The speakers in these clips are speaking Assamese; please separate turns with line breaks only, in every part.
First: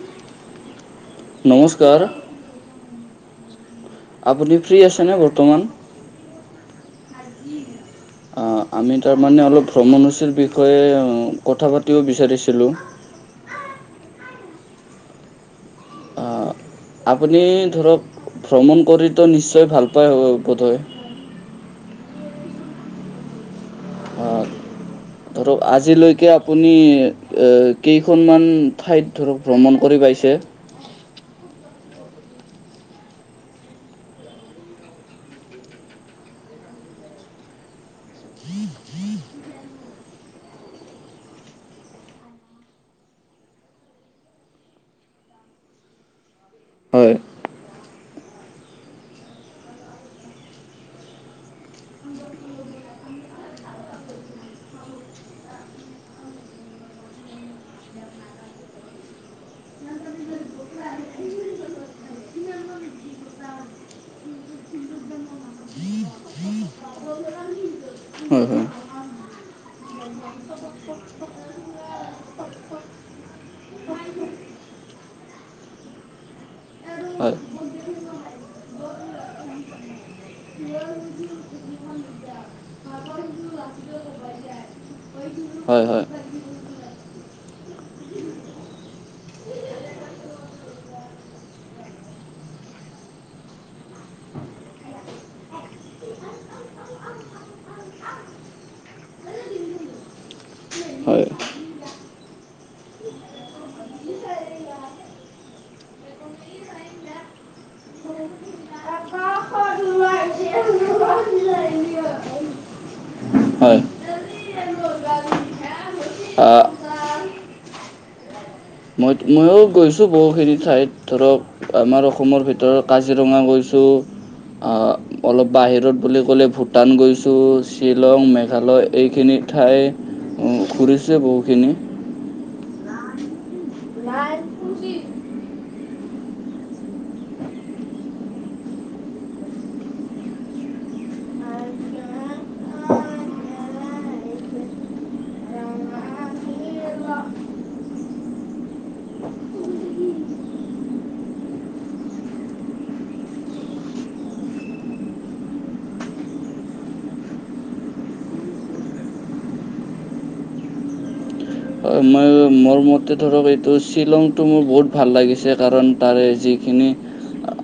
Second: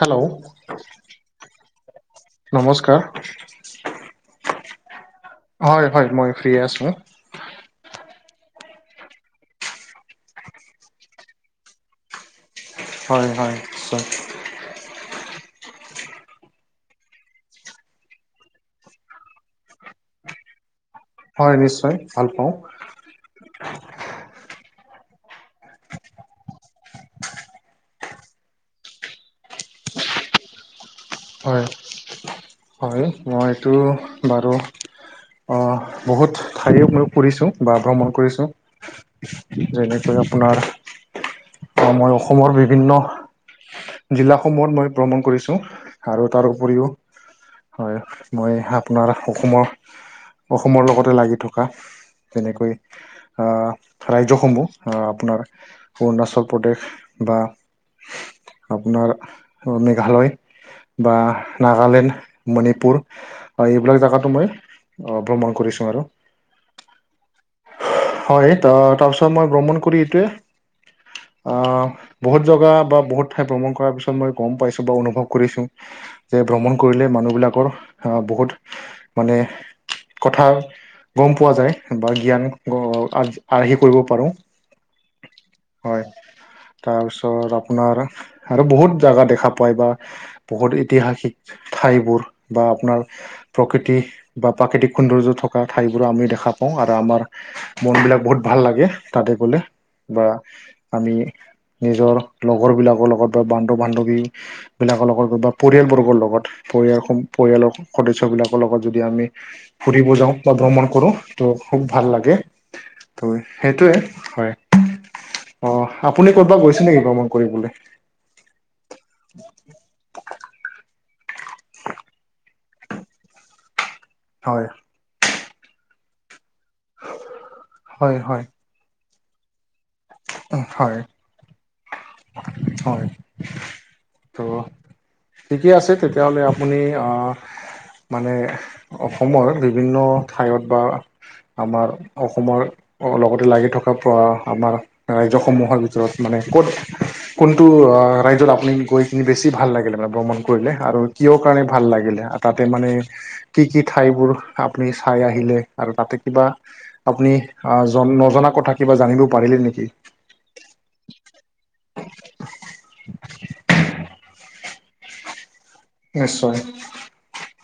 হেল্ল'
নমস্কাৰ
নমস্কাৰ,
আপুনি ফ্ৰী আছেনে বৰ্তমান?
হয় হয়, মই ফ্ৰী আছোঁ।
আমি তাৰমানে অলপ ভ্ৰমণসূচীৰ বিষয়ে কথা পাতিব বিচাৰিছিলোঁ।
হয় হয়, নিশ্চয়।
আহ, আপুনি ধৰক ভ্ৰমণ কৰিতো নিশ্চয় ভাল পায় বোধয়।
হয় নিশ্চয়, ভাল পাওঁ।
আহ, ধৰক আজিলৈকে আপুনি কেইখনমান ঠাইত ধৰক ভ্ৰমণ কৰি পাইছে।
হয়, মইটো বাৰু বহুত ঠাইও মই ফুৰিছোঁ বা ভ্ৰমণ কৰিছোঁ। যেনেকৈ আপোনাৰ মই অসমৰ বিভিন্ন জিলা সমূহত মই ভ্ৰমণ কৰিছো আৰু তাৰ উপৰিও
হয়,
হয়, মই আপোনাৰ অসমৰ অসমৰ লগতে লাগি থকা তেনেকৈ আহ ৰাজ্যসমূহ আহ আপোনাৰ অৰুণাচল প্ৰদেশ বা আপোনাৰ মেঘালয় বা নাগালেণ্ড, মণিপুৰ এইবিলাক জাগাতো মই ভ্ৰমণ কৰিছোঁ। আৰু হয়, ত তাৰপিছত মই ভ্ৰমণ কৰি এইটোৱে আহ বহুত জগা বা বহুত ঠাই ভ্ৰমণ কৰাৰ পিছত মই গম পাইছো বা অনুভৱ কৰিছো। যে ভ্ৰমণ কৰিলে মানুহবিলাকৰ আহ বহুত মানে কথা গম পোৱা যায় বা জ্ঞান আৰ্হি কৰিব পাৰোঁ।
হয় হয়,
তাৰপিছত আপোনাৰ আৰু বহুত জাগা দেখা পায়, বা বহুত ঐতিহাসিক ঠাইবোৰ বা আপোনাৰ প্ৰকৃতি বা প্ৰাকৃতিক সৌন্দৰ্য থকা ঠাইবোৰো আমি দেখা পাওঁ আৰু আমাৰ মন বিলাক বহুত ভাল লাগে, তাতে গলে বা আমি
হয়
নিজৰ লগৰবিলাকৰ লগত বা বন্ধু-বান্ধৱী বিলাকৰ লগত বা পৰিয়াল বৰ্গৰ লগত, পৰিয়াল পৰিয়ালৰ সদস্য বিলাকৰ লগত যদি আমি ফুৰিব যাওঁ বা ভ্ৰমণ কৰো ত খুব ভাল লাগে। ত
হয়
সেইটোৱে হয়। অ আপুনি ক'বাত গৈছে নেকি ভ্ৰমণ
আহ,
কৰিবলৈ?
মই ময়ো গৈছোঁ বহুখিনি ঠাইত। ধৰক আমাৰ অসমৰ ভিতৰত কাজিৰঙা গৈছোঁ।
হয়
অলপ বাহিৰত বুলি ক'লে ভূটান গৈছো,
হয়
শ্বিলং,
হয়
মেঘালয় এইখিনি ঠাই
হয়
ঘুৰিছো বহুখিনি।
হয়, তো ঠিকে আছে। তেতিয়াহ'লে আপুনি মানে অসমৰ বিভিন্ন ঠাইত বা আমাৰ অসমৰ অ' লগতে লাগি থকা আমাৰ ৰাজ্যসমূহৰ ভিতৰত মানে ক'ত
[unintelligible]
কোনটো ৰাজ্যত আপুনি গৈ কিনি বেছি ভাল লাগিলে? মানে ভ্ৰমণ কৰিলে আৰু কিহৰ কাৰণে ভাল লাগিলে? তাতে মানে, কি কি ঠাইবোৰ আপুনি চাই আহিলে আৰু তাতে কিবা আপুনি জন নজনা কথা কিবা জানিব পাৰিলে নেকি?
মই মোৰ মোৰ মতে ধৰক এইটো শ্বিলংতটো মোৰ বহুত ভাল লাগিছে কাৰণ তাৰে
নিশ্চয়
যিখিনি অ'।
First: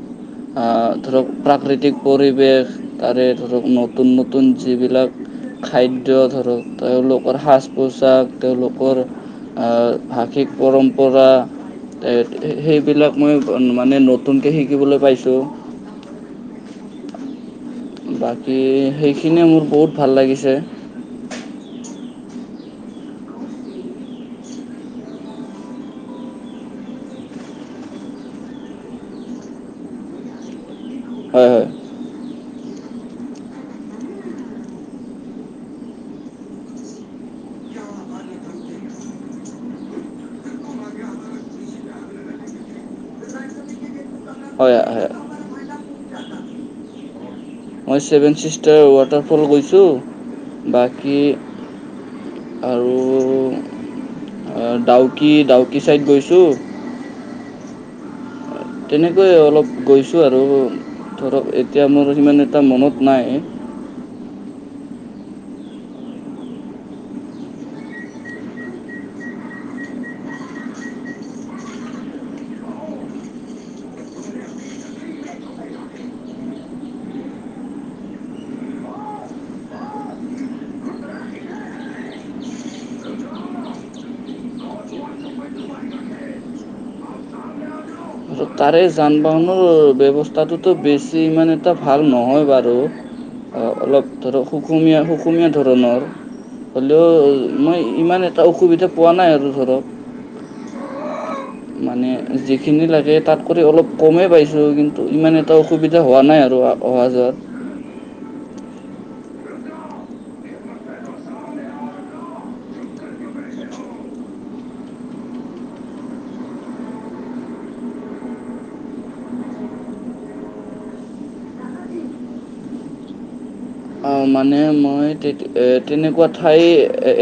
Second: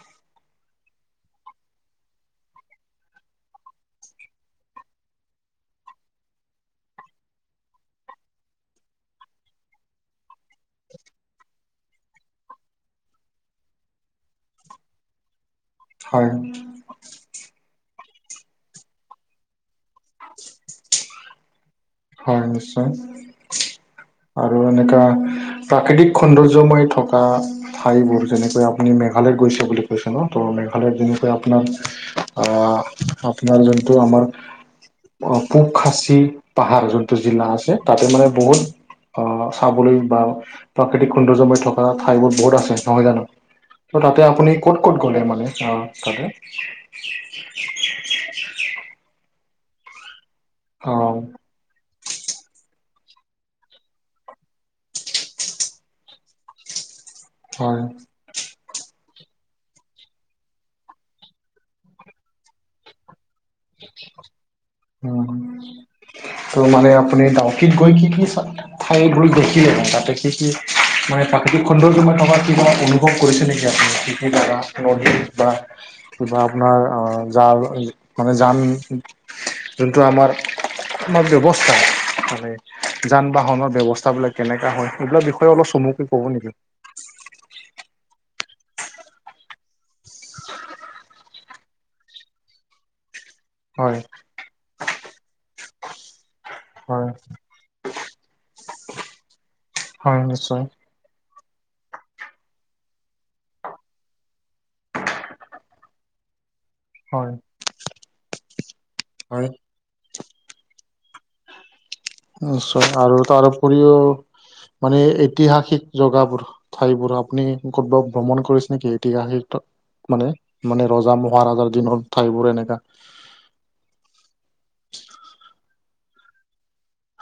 আহ ধৰক প্ৰাকৃতিক পৰিৱেশ তাৰে ধৰক নতুন নতুন যিবিলাক খাদ্য ধৰক তেওঁলোকৰ সাজ পোচাক তেওঁলোকৰ আ ভাষিক পৰম্পৰা সেইবিলাক মই মানে নতুনকে শিকিবলৈ পাইছো।
হয়।
বাকী সেইখিনিয়ে মোৰ বহুত ভাল লাগিছে।
হয় নিশ্চয়। আৰু এনেকা প্ৰাকৃতিক সৌন্দৰ্যময় থকা ঠাইবোৰ যেনেকৈ আপুনি মেঘালয়ত গৈছে বুলি কৈছে ন ত' মেঘালয়ত যেনেকৈ
হয়
আপোনাৰ
হয়
আহ, আপোনাৰ যোনটো আমাৰ অ' পোক খাচী পাহাৰ যোনটো জিলা আছে তাতে মানে বহুত আহ চাবলৈ বা প্ৰাকৃতিক সৌন্দৰ্যময় থকা ঠাইবোৰ বহুত আছে নহয় জানো? ত' তাতে আপুনি ক'ত ক'ত
হয় হয়
গ'লে মানে তাতে
মই ছেভেন চিষ্টাৰ ৱাটাৰফল গৈছো,
অ
বাকী আৰু ডাউকি ডাউকি চাইদ গৈছো।
হয়।
তেনেকৈ অলপ গৈছোঁ আৰু, ধৰক এতিয়া মোৰ সিমান এটা মনত নাই।
ত মানে আপুনি ডাউকত গৈ কি কি চালে। খাই ভৰি দেখিলে তাতে কি কি মানে প্ৰাকৃতিক খণ্ডৰ তই থকা কিবা অনুভৱ কৰিছে নেকি আপুনি বা কিবা আপোনাৰ জা মানে জান, যোনটো আমাৰ তোমাৰ ব্যৱস্থা মানে যান বাহনৰ ব্যৱস্থাাবিলাক কেনেকা হয়, এইবিলাক বিষয়ে অলপ চমুকৈ কব নেকি।
তাৰে যান বাহনৰ ব্যৱস্থাটোতো বেছি মানে এ ভাল নহয় বাৰু,
হয়
অলপ ধৰ সুকুমীয়া সুকুমীয়া ধৰণৰ। হ'লেও,
হয়
মই ইমান এটা অসুবিধা পোৱা নাই আৰু ধৰক।
হয় নিশ্চয়।
মানে যিখিনি লাগে তাত কৰি অলপ কমেই পাইছোঁ কিন্তু ইমান এটা অসুবিধা হোৱা নাই আৰু অহা
হয়,
যোৱাত
হয়। নিশ্চয় আৰু তাৰ উপৰিও, মানে ঐতিহাসিক জগাবোৰ ঠাইবোৰ আপুনি ক'তবাত ভ্ৰমণ কৰিছে নেকি ইতিহাসিক মানে ৰজা মহাৰাজাৰ দিনৰ ঠাইবোৰ এনেকা।
মানে মই তেনেকুৱা ঠাই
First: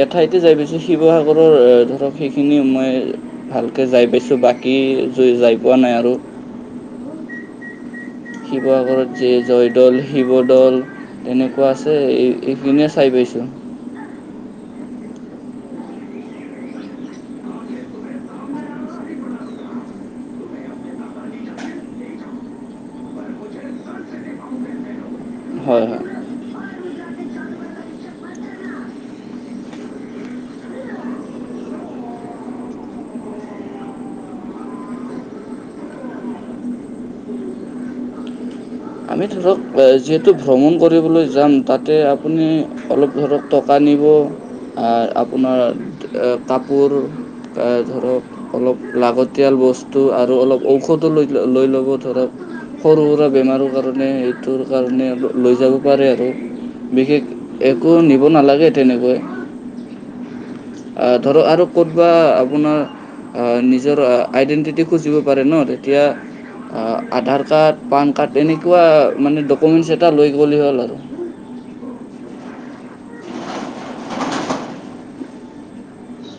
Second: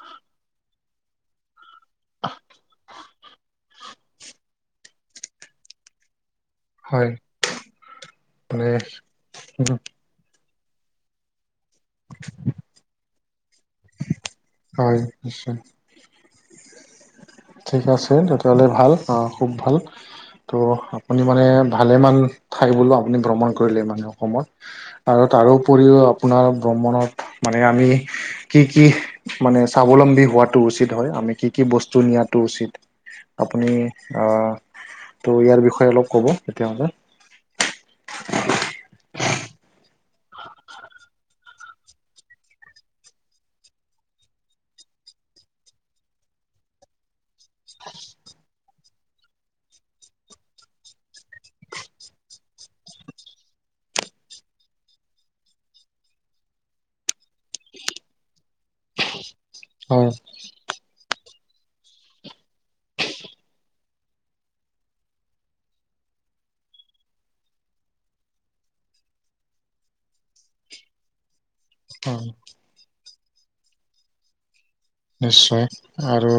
এঠাইতে যাই পাইছো শিৱসাগৰৰ ধৰক সেইখিনি মই ভালকে যাই পাইছো বাকী যাই পোৱা নাই আৰু
হয়। মানে
শিৱসাগৰত যে জয়দৌল, শিৱদৌল তেনেক ৱা আছে এই এইখিনিয়ে চাই পাইছোঁ।
হয়, নিশ্চয়। ঠিক আছে তেতিয়াহ'লে ভাল, অ' খুব ভাল। ত' আপুনি মানে ভালেমান ঠাই বোলো, আপুনি ভ্ৰমণ কৰিলে মানে অসমত। আৰু
হয়
তাৰোপৰিও
হয়
আপোনাৰ ভ্ৰ্মণত মানে আমি, কি কি মানে স্বাৱলম্বী হোৱাটো উচিত হয় আমি কি কি বস্তু নিয়াত টু উচিত আপুনি ত' ইয়াৰ বিষয়ে অলপ ক'ব তেতিয়াহলে
আমি ধৰক যিহেতু ভ্ৰমণ কৰিবলৈ যাম তাতে আপুনি অলপ ধৰক টকা নিব আপোনাৰ কাপোৰ ধৰক অলপ লাগ তিয়াল বস্তু আৰু অলপ ঔষধো লৈ লৈ ল'ব ধৰক সৰু সুৰা বেমাৰো কাৰণে সেইটোৰ কাৰণে লৈ যাব পাৰে আৰু বিশেষ একো নিব নালাগে তেনেকৈ।
হয়।
আহ ধৰ আৰু ক'তবা আপোনাৰ আহ নিজৰ আইডেণ্টিটি খুজিব পাৰে ন তেতিয়া অ', আধাৰ কাৰ্ড পান কাৰ্ড এনেকুৱা মানে ডকুমেন্টচ এটা লৈ হ'ল আৰু।
অঁ'। নিশ্চয় আৰু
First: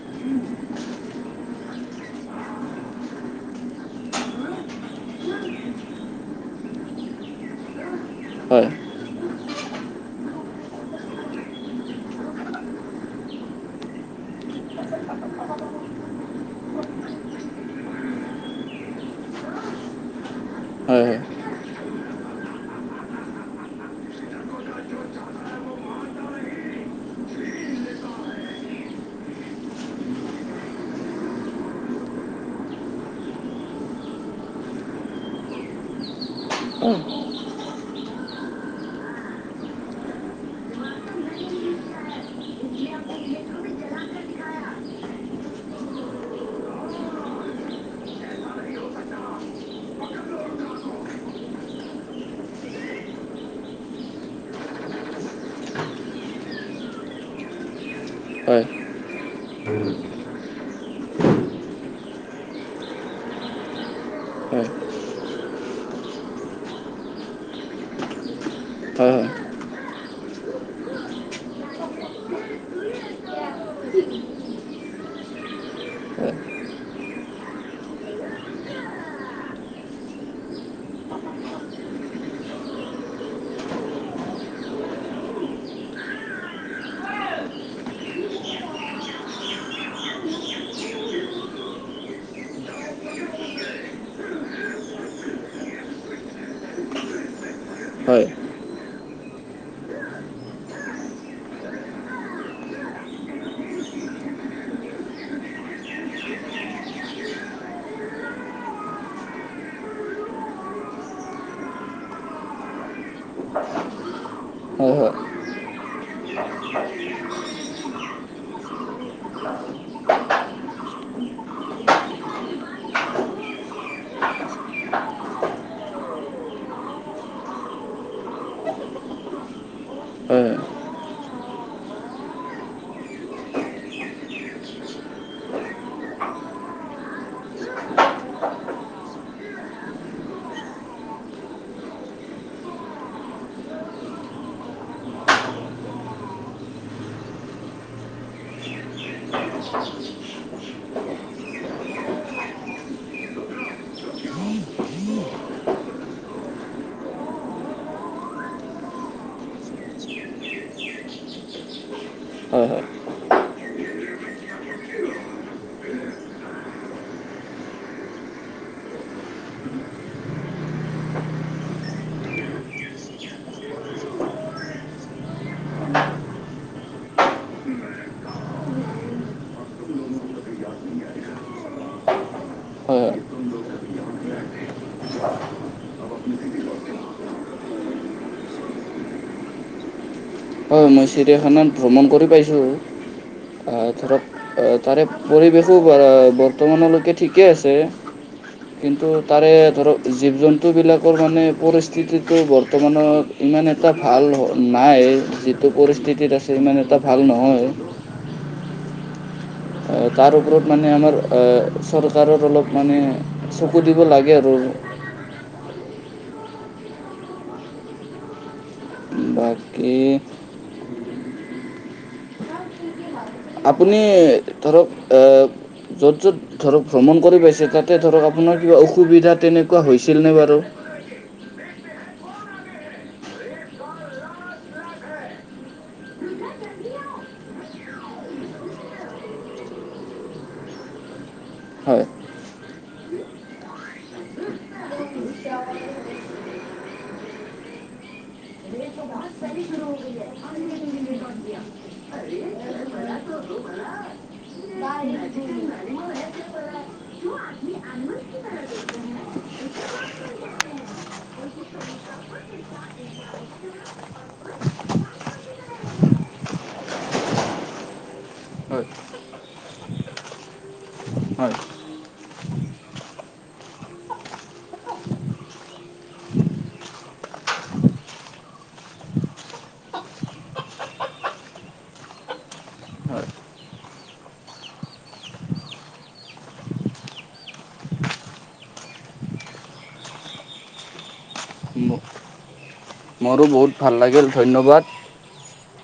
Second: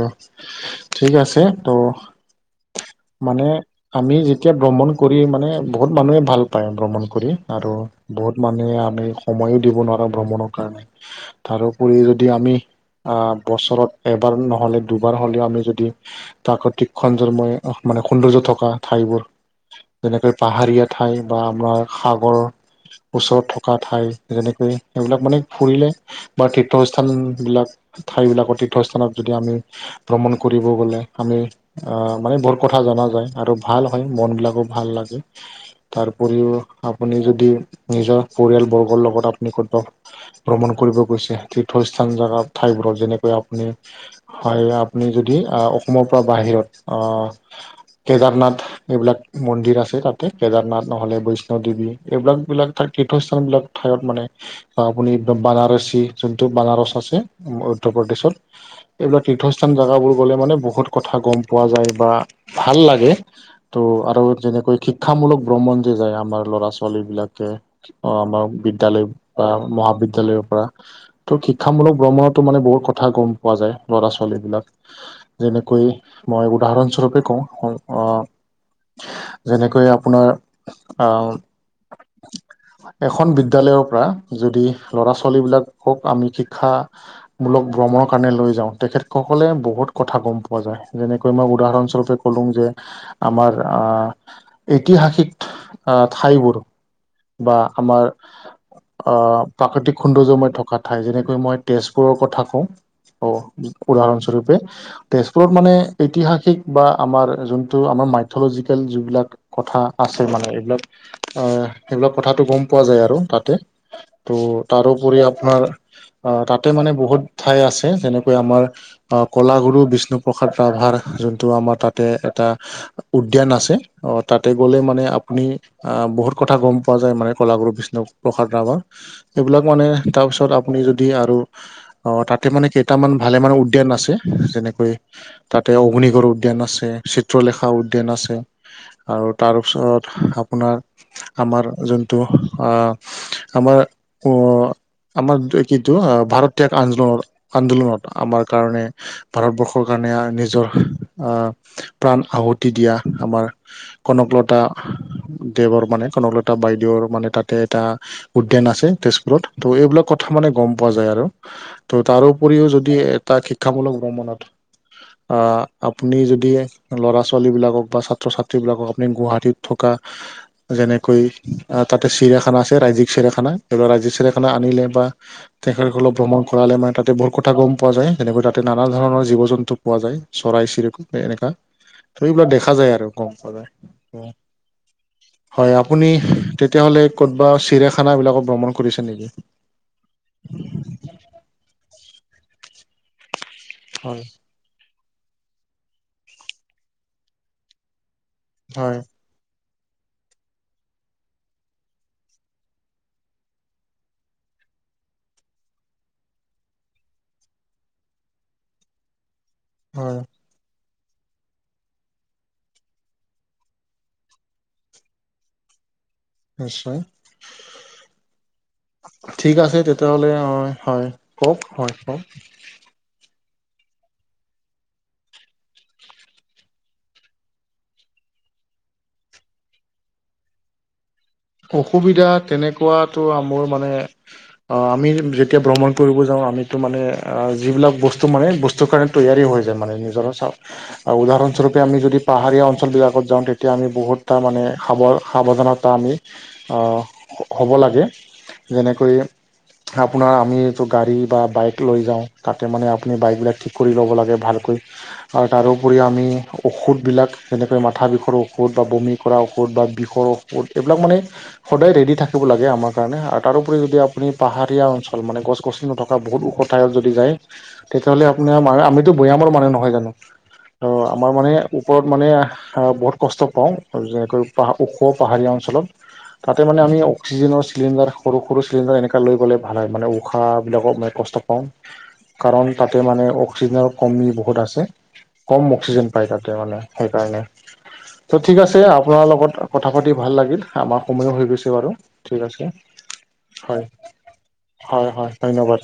ঠিক আছে ত' মানে আমি যেতিয়া ভ্ৰমণ কৰি মানে বহুত মানুহে ভাল পায় ভ্ৰমণ কৰি আৰু বহুত
হয়,
মানুহে আমি সময়ো দিব নোৱাৰে ভ্ৰমণৰ কাৰণে। তাৰোপৰি যদি আমি আহ বছৰত এবাৰ নহলে দুবাৰ হ'লেও আমি যদি প্ৰাকতিক খন্দৰময় মানে সৌন্দৰ্য থকা ঠাইবোৰ যেনেকৈ পাহাৰীয়া
হয়, হয়।
ঠাই বা আমাৰ সাগৰ ওচৰত থকা ঠাই যেনেকৈ সেইবিলাক মানে ফুৰিলে বা তীৰ্থস্থান বিলাক ঠাই বিলাকৰ তীৰ্থস্থানত যদি আমি ভ্ৰমণ কৰিব গলে আমি আহ মানে বহুত কথা জনা যায় আৰু ভাল হয় মন বিলাকো ভাল লাগে। তাৰ উপৰিও
হয়,
আপুনি যদি নিজৰ পৰিয়াল বৰ্গৰ লগত আপুনি কৰব ভ্ৰমণ কৰিব গৈছে তীৰ্থস্থান জা ঠাইবোৰত। যেনেকৈ আপুনি হয় আপুনি যদি অসমৰ পৰা বাহিৰত আহ কেদাৰনাথ এইবিলাক মন্দিৰ আছে তাতে কেদাৰনাথ নহ'লে বৈষ্ণ দেৱী এইবিলাক বিলাক তাৰ তীৰ্থস্থান বিলাক ঠাইত মানে আপুনি বানাৰসী যোনটো বানাৰস আছে উধৰ প্ৰদেশত।
হয়,
এইবিলাক তীৰ্থস্থান জেগাবোৰ গ'লে মানে বহুত কথা গম পোৱা যায় বা ভাল লাগে। ত' আৰু
হয়, হয়, হয়, হয়, হয়, হয়, হয়,
যেনেকৈ শিক্ষামূলক ভ্ৰমণ যে যায় আমাৰ ল'ৰা ছোৱালী বিলাকে। অ', আমাৰ বিদ্য়ালয়
হয়,
বা মহাবিদ্য়ালয়ৰ পৰা। ত' শিক্ষামূলক ভ্ৰমণতো মানে বহুত কথা গম পোৱা যায় ল'ৰা ছোৱালী বিলাক। যেনেকৈ মই উদাহৰণস্বৰূপে কওঁ আহ যেনেকৈ আপোনাৰ
[inaudible]
এখন বিদ্যয়ালয়ৰ পৰা যদি ল'ৰা ছোৱালী বিলাকক আমি শিক্ষা মূলক ভ্ৰমণৰ কাৰণে লৈ যাওঁ তেখেতসকলে বহুত কথা গম পোৱা যায় যেনেকৈ মই উদাহৰণস্বৰূপে কলো যে আমাৰ আহ ঐতিহাসিক আহ ঠাইবোৰ। বা আমাৰ অ', প্ৰাকৃতিক সৌন্দৰ্যময় থকা ঠাই যেনেকৈ মই তেজপুৰ পৰ কথা কওঁ অ', উদাহৰণস্বৰূপে। তেজপুৰত মানে ঐতিহাসিক বা আমাৰ যোনটো আমাৰ মাইথলজিকেল যিবিলাক কথা আছে মানে এইবিলাক আহ এইবিলাক কথাাতটো গম পোৱা যায় আৰু তাতে। ত' তাৰোপৰি আপোনাৰ আহ তাতে মানে বহুত ঠাই আছে যেনেকৈ আমাৰ কলাগুৰু বিষ্ণুপ্ৰসাদ ৰাভাৰ যোনটো আমাৰ তাতে এটা উদ্যান আছে অ', তাতে গলে মানে আপুনি আহ বহুত কথা গম পোৱা যায় মানে কলাগুৰু বিষ্ণু প্ৰসাদ ৰাভাৰ। এইবিলাক মানে
হয়,
তাৰপিছত আপুনি যদি আৰু অ', তাতে মানে কেইটামান ভালে মানে উদ্যান আছে যেনেকৈ তাতে অগ্নিগড় উদ্যান আছে চিত্ৰলেখা উদ্যান আছে আৰু তাৰপিছত আপোনাৰ আমাৰ যোনটো আহ আমাৰ উ আমাৰ কিটো ভাৰত ত্যাগ আন্দোলনৰ আন্দোলনত আমাৰ কাৰণে ভাৰতবৰ্ষৰ কাৰণে নিজৰ আহ প্ৰাণ আহুতি দিয়া আমাৰ কনকলতা দেৱৰ মানে কনকলতা বাইদেউৰ মানে তাতে এটা উদ্যান আছে তেজপুৰত ত' এইবিলাক কথা মানে গম পোৱা যায় আৰু ত' তাৰপৰিও
হয়,
যদি এটা শিক্ষামূলক ভ্ৰমনত আপুনি যদি ল'ৰা ছোৱালী বিলাকক বা ছাত্ৰ ছাত্ৰী বিলাকক আপুনি গুৱাহাটীত থকা যেনেকৈ আহ তাতে চিৰিয়াখানা আছে ৰাজ্্যিক চিৰায়াখানা এইবিল ৰাজ্যিক চিৰায়াখানা আনিলে বা তেখেতস অপ ভ্ৰমণ কৰালে মানে তাতে বহুত কথা গম পোৱা যায় যেনেকৈ তাতে নানান ধৰণৰ জীৱ জন্তু পোৱা যায় চৰাই চিৰিকু এনেককা ত এইবিলাক দেখা যায় আৰু গম পোৱা যায়
হয়
হয় আপুনি তেতিয়াাহলে ক'বা চিৰাখানা বিলাক ভ্ৰমণ কৰিছে নেকি
হয় মই চিৰিয়াখানাত ভ্ৰমণ কৰি পাইছোঁ ধৰক
হয়
তাৰে পৰিৱেশো বৰ্তমানলৈকে ঠিকেই আছে
হয়
কিন্তু তাৰে ধৰক জীৱ জন্তুবিলাকৰ মানে পৰিস্থিতিটো বৰ্তমানৰ ইমান এটা ভাল নাই যিটো পৰিস্থিতিত আছে ইমান এটা ভাল নহয় অ
হয়
ত পৰত মানে আমাৰ চৰকাৰৰ অলপ মানে চকু দিব লাগে আৰু
নিশ্চয় ঠিক আছে
বাকী
তেতিয়াহলে অ হয় কওক হয় কক
আপুনি ধৰক য'ত য'ত ধৰক ভ্ৰমণ কৰি পাইছে তাতে ধৰক আপোনাৰ কিবা অসুবিধা তেনেকুৱা হৈছিলনে বাৰু
অসুবিধা তেনেকুৱাতো মোৰ মানে আমি যেতিয়া ভ্ৰমণ কৰিব যাওঁ আমিতো মানে যিবিলাক বস্তু মানে বস্তুৰ কাৰণে তৈয়াৰী হৈ যায় মানে নিজৰ চাও উদাহৰণস্বৰূপে আমি
হয়
যদি পাহাৰীয়া অঞ্চলবিলাকত যাওঁ তেতিয়া আমি বহুত এটা মানে সাৱ সাৱধানতা আমি হ'ব লাগে যেনেকৈ আপোনাৰ আমি এইটো গাড়ী বা বাইক লৈ যাওঁ তাতে মানে আপুনি বাইকবিলাক ঠিক কৰি ল'ব লাগে ভালকৈ আৰু তাৰোপৰি আমি ঔষধবিলাক যেনেকৈ মাথা বিষৰ ঔষধ বা বমি কৰা ঔষধ বা বিষৰ ঔষধ এইবিলাক মানে সদায় ৰেডি থাকিব লাগে আমাৰ কাৰণে আৰু তাৰোপৰি যদি আপুনি পাহাৰীয়া অঞ্চল মানে গছ গছনি নথ বহুত ওখ ঠাইত যদি যায় তেতিয়াহ'লে আপোনাৰ
হয়
ম আমিতো বৈয়ামৰ মানুহ নহয় জানো অ আমাৰ মানে
হয়
ওপৰত মানে বহুত কষ্ট পাওঁ যেনেকৈ প ওখ পাহাৰীয়া অঞ্চলত তাতে মানে আমি অ্সিজেনৰ চিলিড সৰু চিলিণ্ডাৰ এনেকৈ লৈ গ'লে ভাল হয় মানে উশাহ বিিলাকক মানে কষ্ট কাৰণ তাতে
হয়
মানে অক্সিজেনৰ কমি বহুত আছে কম অক্সিজেন পাই তাতে মানে সেইকাৰণে ত' ঠিক আছে আপোনাৰ লগত কথা পাতি ভাল লাগিল আমাৰ সময়ো হৈ গৈছে বাৰু ঠিক আছে
মোৰো বহুত
হয়
ভাল লাগিল ধন্যবাদ
হয় হয় ধন্যবাদ